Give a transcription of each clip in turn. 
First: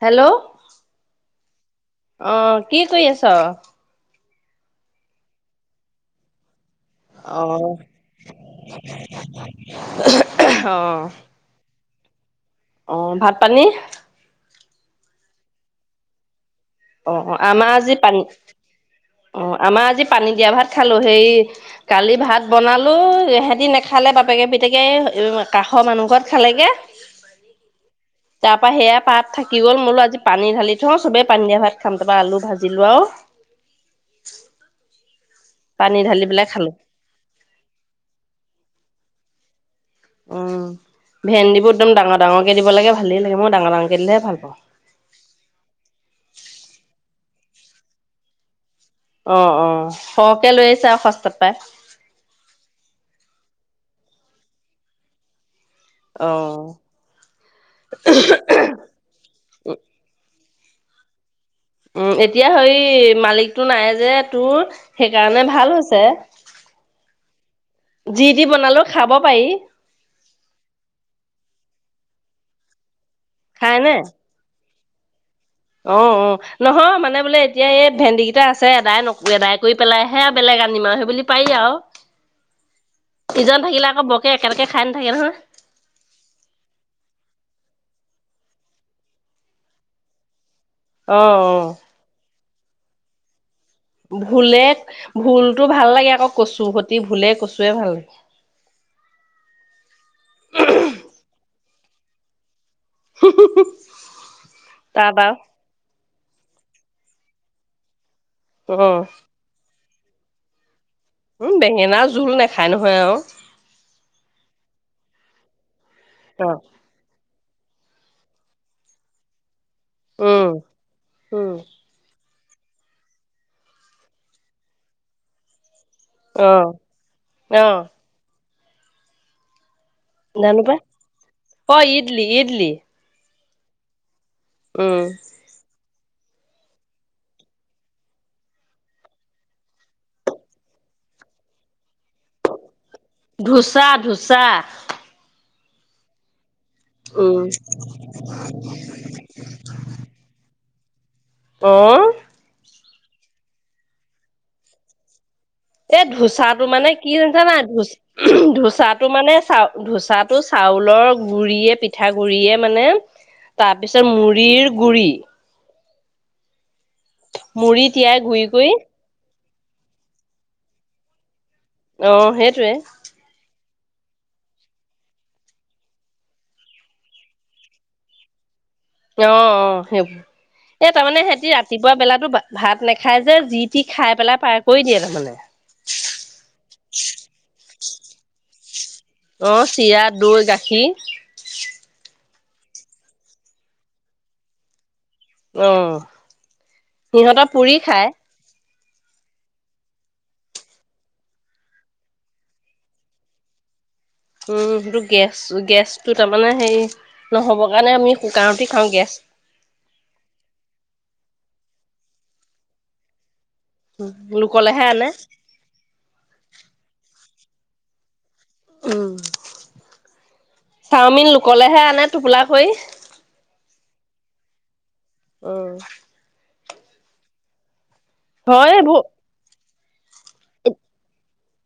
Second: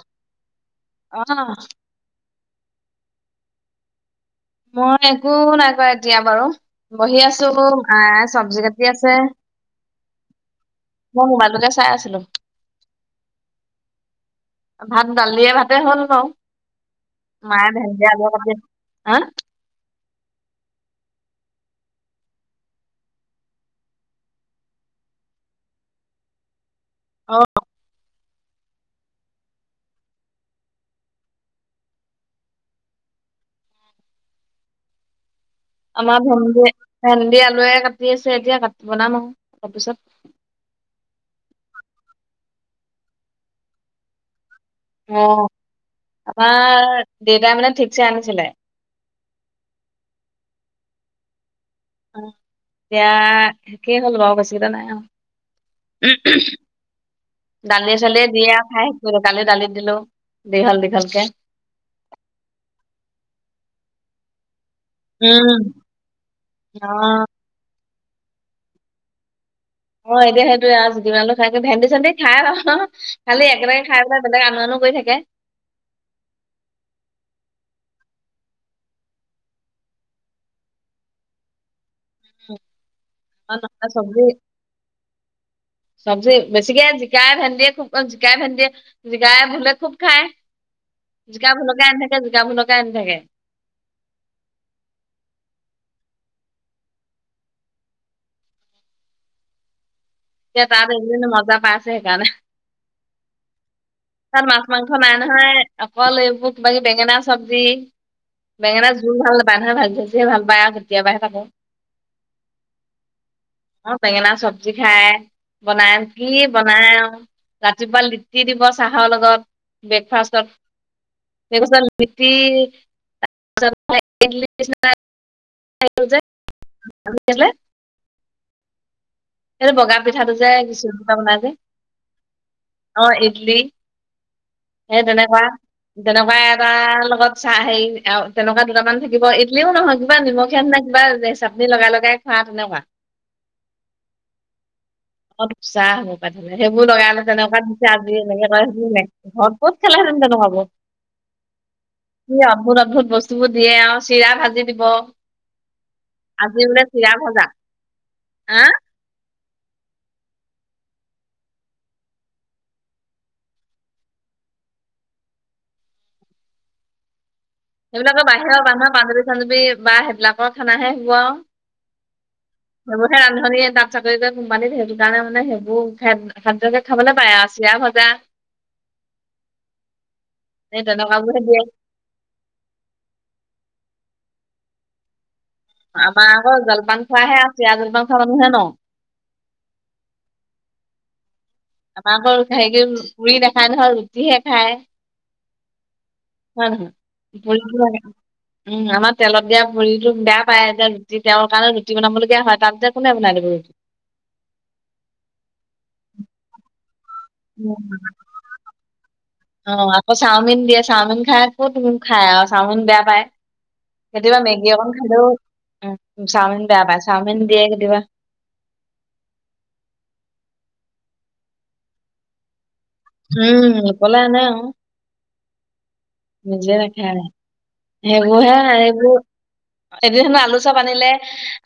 Hello [unintelligible] অ' কি কৰি আছ? মই একো নাই কৰা এতিয়া বাৰু বহি অ আছো মাএ চবজি কাটি আছে। [unintelligible] মই মোবাইলটোলে চাই আছো। হেল্ল, অ ভাত পানী। ভাত ডালিয়ে ভাতে হ'ল ন। অ অ আমাৰ যি পানী হা অ আমাৰ আজি, পানী দিয়া ভাত খালোঁ সেই কালি ভাত বনালোঁ সিহতি নেখালে বাপেকে পিতেকে কাষৰ মানুহ ঘৰত খালেগে। আহ তাৰ পৰা সেয়া পাত থাকি গ'ল বোলো আজি পানী ঢালি থওঁ চবেই পানী দিয়া ভাত খাম তাৰপৰা আলু ভাজিলো আৰু [inaudible] আমাৰ ঢালি পেলাই ভেন্দি খালো ভেন্দি আলুৱে কাটি আছে এতিয়া কাটি বনাম আৰু। তাৰপিছত। উম, ভেন্দিবোৰ একদম ডাঙৰ - ডাঙৰকে দিব লাগে ভালেই লাগে মই ডাঙৰ ডাঙৰকে দিলেহে ভাল পাওঁ। অ আমাৰ দেউতাই মানে ঠিকছে আনিছিলে। অ' অ', সৰহকে লৈ আহিছে আৰু সস্তাত পাই। অ, এতিয়া শেষেই হ'ল বাৰু বেছি নাই অ দালি - চলিয়ে দিয়ে আৰু খাই শেষ কৰিলো, কালি দালিত দিলো। দেখাল- দেখালক। উম, এতিয়া হেৰি মালিকতটো নাই যে তোৰ। সেইকাৰণে উম ভাল হৈছে। অ যি দি বনালো খাব পাৰি। অ' এতিয়া সেইটোয়ে আৰু জিতি বনালেও খাই ভেন্দি চেন্দি খাই আৰু। খালি একেলগে খাই পেলাই বেলেগ আমাৰনো গৈ থাকে। অ' অ' নহয় মানে বোলে এতিয়া এই ভেন্দী কেইটা আছে এদাই ন এদাই কৰি পেলাইহে বেলেগ আনিম আৰু সেই বুলি পাৰি আৰু। ইজন থাকিলে আকৌ চব্জি বৰকে একেলগে খাই নাথাকে নহয়। - চব্জি বেছিকে জিকাই ভেন্দিয়ে খুব অ' জিকাই ভেন্দি জিকাই ভেন্দি খুব খায়। অ', জিকা অ'। ভুলকে আনি থাকে জ [unintelligible] আনি থাকে। ভোলে, ভোলটো ভাল লাগে আকৌ কচু সতি ভোলে, কচুৱে ভাল লাগে। এতিয়া তাত [unintelligible] মজা পাইছে সেইকাৰণে। তাত মাছ, মাংস নাই তাত আৰু নহয়। অকল এইবোৰ কিবাকিবি বেঙেনা চব্জি। বেঙেনা অ', জোল ভাল নাপাই নহয় ভাজি [unintelligible] যিহে ভাল পায় [unintelligible] উম, বেঙেনা জোল নাখায় নহয় আৰু। জি খাই বনাই কি অ', বনাই আৰু ৰাতিপাল নীতি দিৱস চাহৰ লগত ব্ৰেকফাষ্টত উম, উম, অ', [unintelligible] জলে [unintelligible] অ', এইটো পিঠাটো যে জানো পাই। কিচুৰ পিঠা বনাই যে অ', ইডলি ইডলি। অ ইডলি হে তেনেকুৱা তেনেকুৱা এটাৰ লগত চাহ হেৰি তেনেকুৱা দুটামান থাকিব ইডলিও নহয় কিবা নিমখে নে কিবা চাটনি লগাই লগাই খোৱা তেনেকুৱা ধোচা ধোচা [inaudible] অ ধোচা হ'ব সেইবোৰ লগাইলে উম তেনেকুৱা দিছে আজি এনেকে ক সেইব নাই ঘৰত বহত খেলাহব অ অ কি আধোৰ আধোৰ বস্তুবোৰ দিয়ে আও চিৰা ভাজি দিব এ আজি ধোচাটো বোলে মানে কি চিৰা ভজা জানা ধচ হা ধোচাটো মানে চা ধোচাটো চাউলৰ গুৰিয়ে পিঠা গুৰিয়ে মানে তাৰপিছত মুড়িৰ গুৰি মুড়ি তিয়াই সেইবিলাকৰ গুৰি বাহিৰ কৰি বান্ধা বান বান্ধা বা সেইবিলাকৰ খানাহে হব। অ সেইটোৱে বহে ৰান্ধনীয়ে চাকৰিক কোমপানীত সেইটো কাৰণে মানে সেইবোৰ খাদ-খাদ্যকে খাবলৈ পায় চিৰা ভজা অ অ এই সেইবোৰ এ তাৰমানে তেনেকুৱাবোৰহে সিহতি দিয়ে ৰাতিপুৱা বেলাতো ভাত নাখাই যে যি টি খাই পেলাই পাৰ কৰি দিয়ে তাৰমানে। আমাৰ আকৌ জলপান খোৱাহে আছে জলপান খোৱা মানুহে ন। অ চিৰা দৈ গাখীৰ। আমাক হেৰি পুৰি নেখাই নহয় ৰুটিহে খায়। অ হয় নহয় সিহঁতৰ পুৰি পুৰিটো খায়। আমাৰ তেলত দিয়া পুৰিটো বেয়া পায় এতিয়া ৰুটি তেওঁৰ কাৰণে ৰুটি বনাবলগীয়া হয় তাত এতিয়া কোনে বনাই দিব ৰুটি! উম সেইটো গেছ গেছটো তাৰমানে হে নহ'বৰ কাৰণে আমি কুকাৰতে খাওঁ গেছ অ', আকৌ চাওমিন দিয়ে চাওমিন খাই আকৌ কত নো খাই আৰু চাওমিন বেয়া পায়। কেতিয়াবা মেগী লোকলেহে অকন আনে। খালেও উম চাওমিন বাবা চাওমিন দিয়ে কেতিয়াবা। উম চাওমিন লোকলেহে আনে টোপোলা কৰি হম লোকলে আনে আৰু। উম। নিজে ৰাখে আৰু। সেইবোৰ হে এইবোৰ [unintelligible] আলু চপ আনিলে।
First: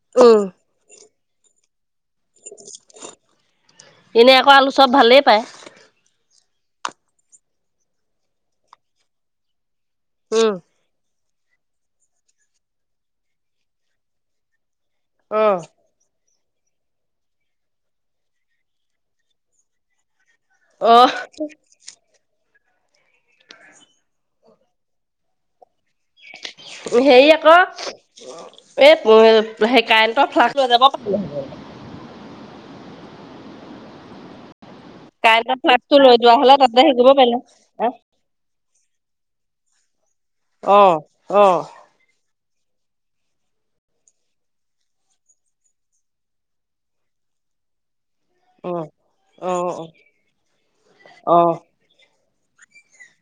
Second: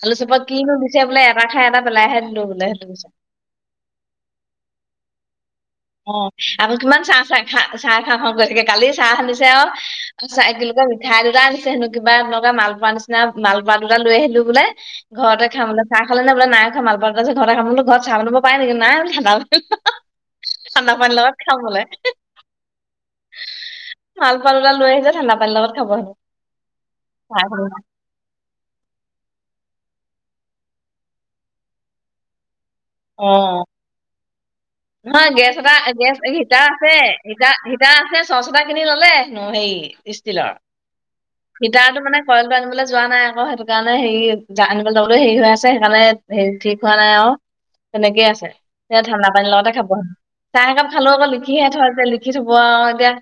আলু চপত কি ভাবিচে বোলে ৰাখে এনে আকৌ আলু চপ ভালেই পায়। অ', আৰু কিমান চাহ চাহ খা চাহ খাহ খাওঁ কয় থাগে কালি চাহ [unintelligible] আৰু [unintelligible] উম, সেহা দুটা আনিছে হেনো কিবা এনেকুৱা মালপোৱাৰ নিচিনা মালপোৱা দুটা লৈ আহিলো বোলে ঘৰতে অ'। খামলে চাহ খালে [unintelligible] থান্দা অ' পানিৰ লগত খাব বোলে [unintelligible] লৈ আহিলে ঠাণ্ডা পানৰ লগত খাব হেনো হেৰি আকৌ চাহ এ সেই কাৰনেটো ফ্লাকচ লৈ যাব পাৰিলে অ'। নহয় গেছ কাৰেণ্টৰ এটা ফ্লাক্সটো লৈ গেছ যোৱা হ'লে হিটাৰ তাতে হেৰি আছে কৰিব পাৰিলে হিটাৰ হেঁতেন। হিটাৰ আছে চচ এটা কিনি ললে ন সেই অ', অ'। [unintelligible] যোৱা নাই আকৌ সেইটো কাৰণে হেৰি আনিবলৈ যাবলৈ হেৰি হৈ আছে সেইকাৰণে ঠিক হোৱা নাই আৰু। তেনেকে আছে অ', সে ঠাণ্ডা পানী অ', লগতে অ'। খাব চাহ একাপ খালো আকৌ অ', লিখিহে থৰ [unintelligible] দেখি থব আৰু এতিয়া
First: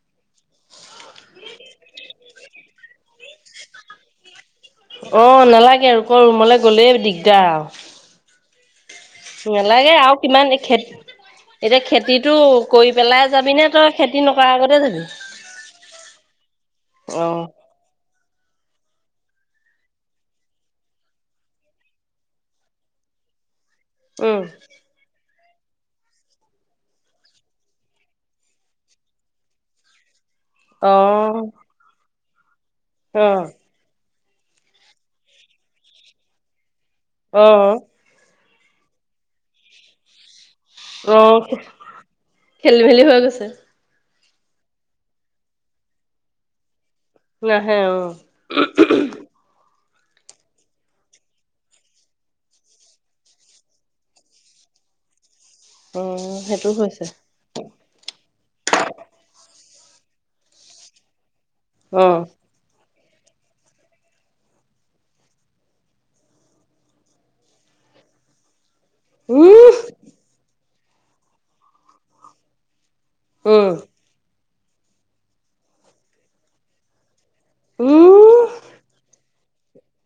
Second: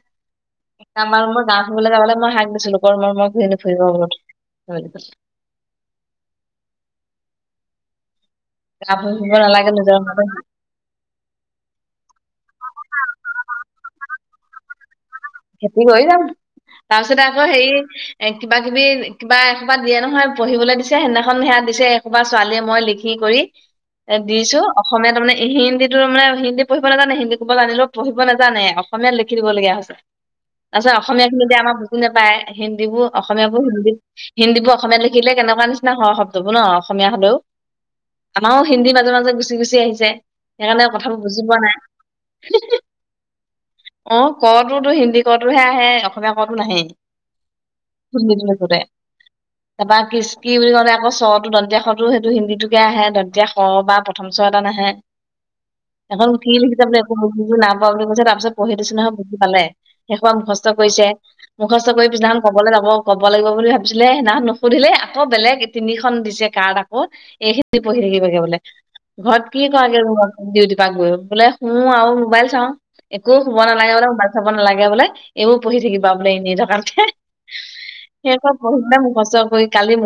আমাৰ মোৰ গাও থুবলৈ যাবলে মই হাক দিছিলো [unintelligible] ফুৰিব বত অ', নালাগে আৰু কৰ ৰুমলৈ গলেই দিগদাৰ আৰু। গা ধুই ফুৰিব নালাগে নিজৰ আৰু ৰুমতে কিমান এই খ এতিয়া খেতিটো কৰি পেলাই যাবি নে তই খেতি খেতি নকাৰৰ আগতে যাবি? খেতি কৰি যওঁ তাৰপিছতে আকৌ অ', সেই, এ কিবা কিবি কিবা একোবা দিয়ে নহয় পঢ়িবলৈ দিছে সেইদিনাখন সেয়া দিছে একোবা ছোৱালীয়ে মই লিখি কৰি এ উম, দিছো অসমীয়া তাৰানে, হিন্দীটোো মানে হিন্দী পঢ়িব নাজানে হিন্দী ক'বলৈ নানিলোও পঢ়িব নাজানে অসমীয়াত লিখি দিবলগীয়া হৈছে। তাৰপছ অ', অসমীয়াখিনি আমাৰু বাই হিন্দী বোৰ অ', অসমীয়াবোৰ হিন্দী হিন্দী বোৰ অসমীয়াাত লিখিলে কেনেকুৱা নিচিনা হয় শব্দবোৰ ন অসমীয়া হ'লেও অ', আমাৰো হিন্দী মাজে মাজে গুচি গুচি আহিছে। সেইকাৰণে অ কথাবোৰ বুজি পোৱা নাই খেলি মেলি হৈ গৈছে। অ কোতো হিন্দী কটোহে আহে অসমীয়া কো নাহেই নহে অ! তাৰপৰা কিস্তি বুলি কওঁলে আকৌ শটো দতীয়া শটো সেইটো হিন্দীটোকে আহে দতীয়া শ বা প্ৰথম এটা নাহে। এখন অ', কি সেইটো লিখিছো হৈছে একো নাপা বুলি কৈছে তাৰপিছত পঢ়ি দিছি নহয় বহি পালে শেষ মুখস্থ কৰিছে। মুখস্থ কৰি অ', পিছনাখন কবলৈ যাব। ক'ব লাগিব বুলি ভাবিছিলে সেইদিনা নুসুধিলে আকৌ বেলেগ তিনিখনন দিছে কাৰ্ড আকৌ এইখিনি পঢ়ি থাকিবাগে বোলে। ঘৰত কি উম, কে দিউ গৈ বোলে শো আৰু মোবাইল চাওঁ এক শুব উম, নাগ বোলে। থব নালাগে বোলে এইবোৰ পঢ়ি থাকিবা বোলে এনেই থককে সেই ক পঢ় না মোৰ ঘচ গ কালি ম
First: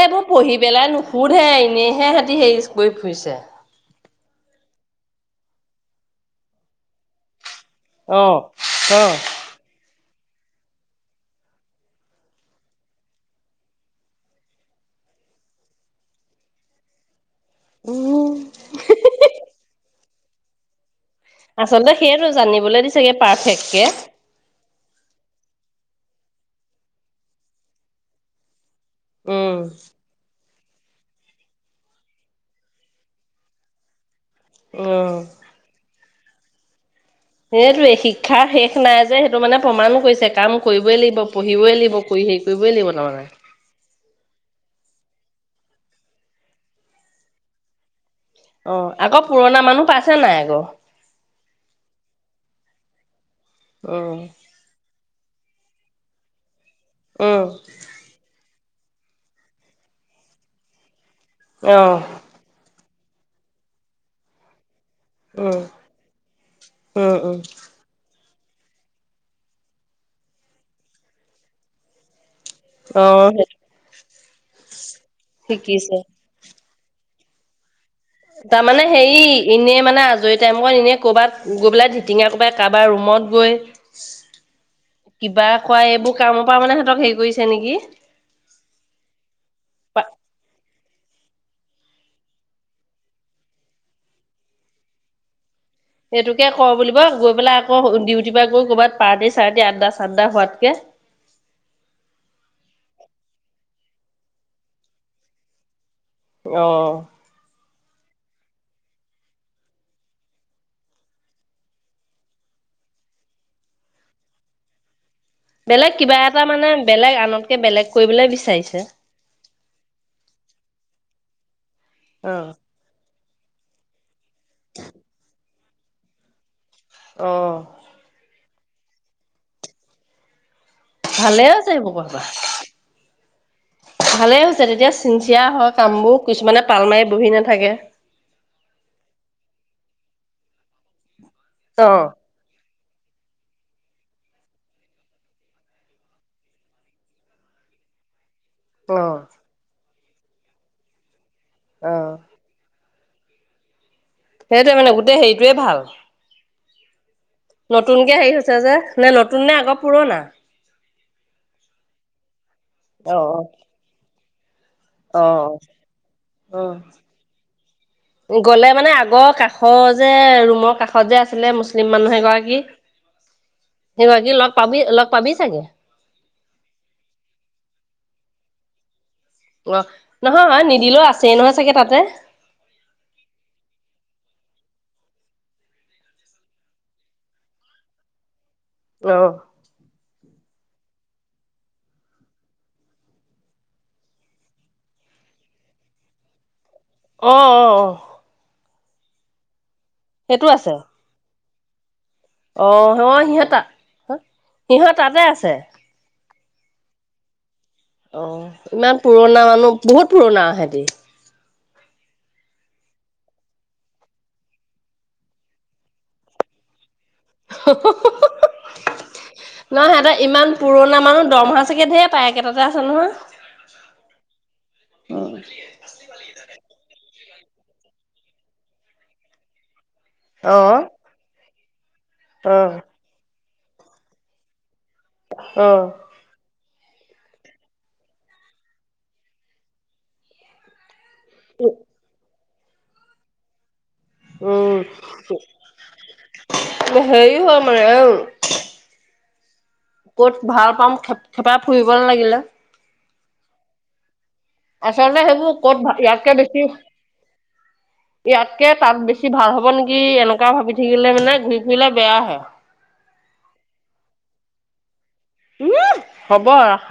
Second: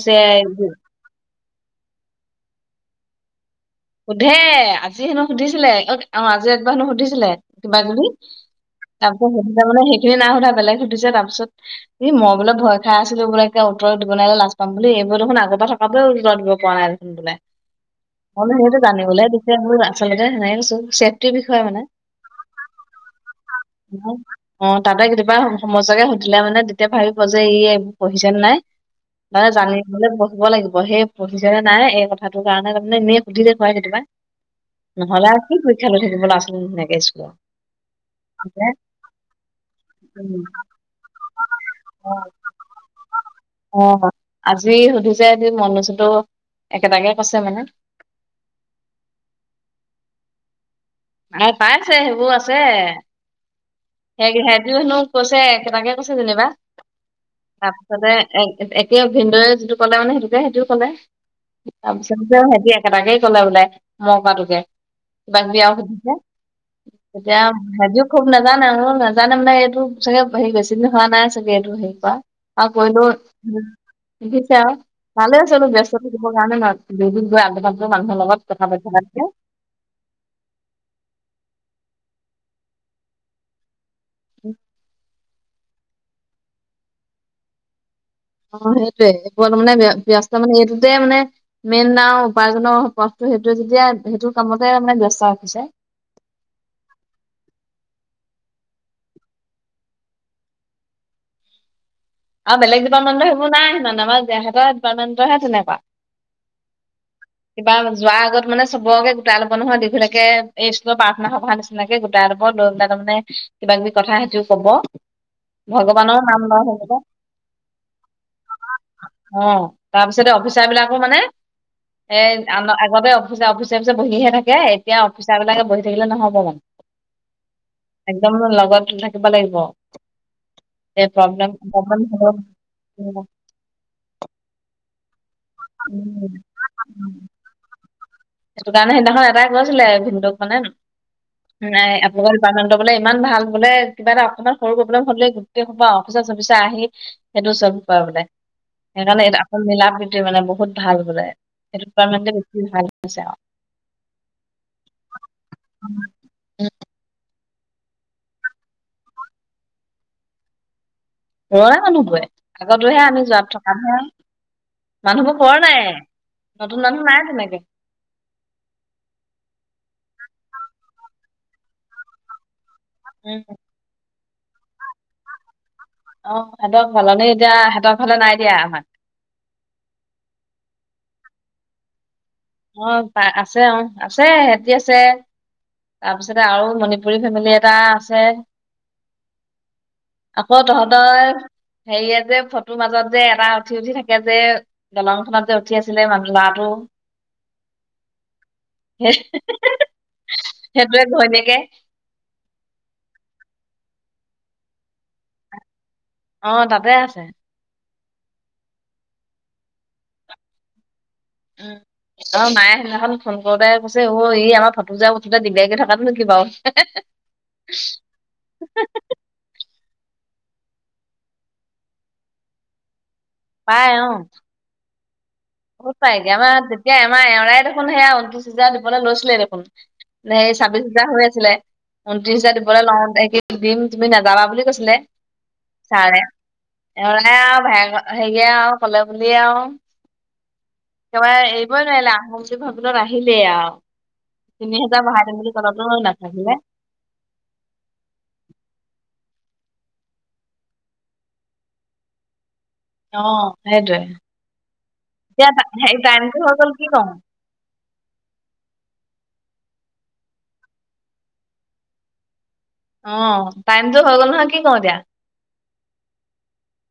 এবোৰ পঢ়ি পেলাই নুশোধহে এনেইহে সিহঁতি হেৰি কৰি ফুৰিছে। সুধে আজি হেনো সুধিছিলে অ অ আজি একবাৰ হেনো সুধিছিলে। কিবা কিবি অ', অ', তাৰপিছত সেইটো তাৰ মানে সখিনি ন সধা বেলেগ সুধিছে তাৰ পিছত মই বোলে ভ খাই আছিলো বোলে ক উতৰত দিব নোৱাৰিল লাজ পাম বুলি এইবোৰ দেখোন আগৰ পৰা থকাটোও উত্তৰত দিব পৰা নাই দেখোন বোলে। উম! মান সেইটো জানিবলৈ দি মোৰ আচলতে নাই বছো আচলতে সেইয়টো জানিবলৈ দিছেগে [unintelligible] অ তাতে কেতিয়াবা সমস্যাকে সুধিলে মানে তেতিয়া ভাবিব যে ই এইবোৰ পঢ়িছে নাই। মে উম, জানিবলে পঢ়িব লাগিব। অ', সেই পঢ়িছেনে নাই এই কথাটোৰ কাৰণে তাৰমানে নেপ [unintelligible] খোৱাইনে তোমাৰ উম, নহ'লে আছোঁ [unintelligible] [unintelligible] আছিল নেকেচ সেইটোৱে শিক্ষা শেষ নাই যে সেইটো মানে প্ৰমাণ কৰিছে কাম কৰিবই লাগিব, পঢ়িবই লাগিব, কৰি অ', হেৰি কৰিবই লাগিব তাৰমানে। অ আজি সুধিছে মনোজতো একেটাকে কৈছে মানে। অ', আকৌ পুৰণা মানুহ পাইছে নাই আকৌ? নাই পাইছে, সেইবোৰ আছে। উম সেহ-সেহতি হেনো কৈছে তেনেকে কৈছে যেনিবা উম [unintelligible] একে ভিনদেউ যিটো ক'লে মানে সেইটোকে, সেইটোও ক'লে। আহ [unintelligible] একেটাকেই ক'লে বোলে, মই কোৱা টোকে। উম উম উম [unintelligible] [unintelligible] নাজানে আৰু নাজানে মানে এইটো চাগে হেৰি বেছিদিন হোৱা নাই চাগে, এইটো হেৰি কৰা। আৰু অ কৰিলেও, সেইটো শিকিছে আৰু ভালেই হৈছে বুলো ব্যস্ত শিকিছে থাকিবৰ কাৰণে [unintelligible] [unintelligible] লগত কথা পাতি তাৰমানে থকাতকে হেৰি এনেই মানে আজৰি টাইমত এনে কৰ'বাত গৈ পেলাই [unintelligible] [unintelligible] কোবাই কাৰোবাৰ ৰুমত গৈ। কিবা এইবোৰ কামৰ পৰা মানে সিহঁতক হেৰি কৰিছে নেকি? অ', সেইটোয়ে, এইবোৰত মানে ব্য-ব্যস্ত মানে এই [unintelligible] মানে মেইন আৰু উপাৰ্জনৰ পথটো সেইটোৱে যেতিয়া সেইটো কামতে মানে ব্যস্ত ৰাখিছে। সেইটোকে ক' বুলিব, গৈ পেলাই আকৌ ডিউটিৰ পৰা গৈ কৰ'বাত পাৰ্টি, চাৰ্টি আড্ডা, চাড্ডা হোৱাতকে আৰু বেলেগ ডিপাৰ্টমেণ্টৰ সেইবোৰ নাই, সিমান আমাৰ এহেতঁৰ ডিপাৰ্টমেণ্টহে তেনেকুৱা। আহ কিবা যোৱাৰ আগত মানে চবকে গোটাই ল'ব নহয় দঘিলাকে এই স্কুলৰ প্ৰাৰ্থনা সভা নিচিনাকে গোটাই ল'ব লৈ ত তাৰ মানে কিবা কিবি কথা সেইটোও কব বেলেগ কিবা ভগৱানৰ নাম এটা লয় মানে সেইকেইটা বেলেগ আনতকে বেলেগ কৰিবলৈ বিচাৰিছে। অ' তাৰপিছতে অফিচাৰ বিলাকো মানে এ আম অ আগতে অিচ অফিচ অফিচ বহিহে থাকে এতিয়া অফিচাৰলাকে বহি থাকিলে নহ'ব মানে একদম ল লগ থাকিব লাগিব। এই ভালে প্ৰব্লেম, হৈছে সেইবোৰ কথা [unintelligible] ন হ উ ভালে হৈছে তেতিয়া চিনচিয়াৰ হয় কামবোৰ কিছুমানে পাল মাৰি বহি নাথাকে। সেইটো কাৰণে সেইদিনাখন এটাই গৈছিলে ভিনন্দুক মানে। মানে অ আপো খন বোলে ইমান ভাল বোলে কিবা এটা অকণমান সৰু প্ৰব্লেম হলে গোটেই সবা অফিচাৰ চফিচাৰ আহি সেইটো চল্ভ কৰা বোলে। অ সেইকাৰণে আ মিলা প্ৰীতি টো মানে বহুত ভাল বোলে। সেইটো অ কাৰনে বেছি ভাল। হৈছে আও। সেইটোৱে মানে গোটেই হেৰিটোৱে ভাল। আৰু নতুনকে হেৰি হৈছে যে নে নতুন নে আকৌ পুৰণা। লৰা মানুহবোৰে। আগতোহে অ আমি যোৱাত থকামহে। অ নতুন মানুহ নাই তেনেকে অ গলে মানে আগৰ কাষ অ যে ৰুমৰ কাষত যে আছিলে মুছলিম মানুহ এগৰাকী উম। সেই গৰাকীক লগ পাবি লগ পাবি চাগে। অ সিহঁতৰ হলনি এতিয়া সিহঁতৰ হলে নাই দিয়া আমাক। অ নহয় নিদিলেও আছে নহয় চাগে তাতে। অ প আছে অ আছে সিহতি আছে। তাৰপিছতে আৰু মণিপুৰী ফেমিলি এটা আছে। আহ। আকৌ তহঁতৰ হেৰিয়ে যে ফটোৰ মাজত যে এটা উঠি উঠি থাকে যে দলংখনত যে উঠি আছিলে লৰাটো। আহ অ অ। হেই সেইটোয়ে ঘৈণীয়েকে [unintelligible] আহি সিহঁতা সিহঁত তাতে আছে। অ তাতে আছে। অ ইমান পুৰণা মানুহ বহুত পুৰণা সেতি। উ অ মায়ে সেইদিনাখন ফোন কৰোতে কৈছে অ ই আমাৰ ভটোজা উথুা দগদাৰাকে থকাতো নেকি বাৰু। [unintelligible] নহ সিহঁত ই পুৰণা মানুহ দৰমহা চাগে ধেৰ পায় একেটাতে আছে নহয়। পাই অ বহুত পাই গে যেতিয়া আমাৰ তাই দেখোন সেয়া ঊনত্ৰিছ হাজজাৰ দিবলৈ লৈছিলে দেখোন। নে অ সেই ছাব্বিশ হোজাৰ হৈ আছিলে। অ ঊত্ৰিছাজাৰি পৰা লং [unintelligible] দিম তুমি নাযাবা বুলি কৈছিলে অহ ছাৰে এৰাই আৰু ভ হেৰিয়ে আৰু কলে বুলিয়ে আৰু একেবাৰে এৰিবই নোৱাৰিলা সিহঁত দুজন আহিলেই আৰু তিনি উম হাজাৰ বঢ়াই দিম বুলি ক'লেতো নাথাকিলে হেৰি হয় আমাৰ অ ক'ত ভাল পাম খেপ খেপাই ফুৰিব লাগিলে অ সেইটোৱে আচলতে এতিয়া সেইবোৰ ক'ত হেৰি ভাল ইয়াতকে টাইমটো হৈ বেছি গ'ল কি কওঁ ইয়াতকে তাত বেছি ভাল হব নেকি এনেকুৱা ভাবি থাকিলে মানে ঘূৰি ফুৰিলে বেয়া হে অ টাইমটো হৈ গ'ল নহয় কি কওঁ এতিয়া উমহ হ'ব ৰাখ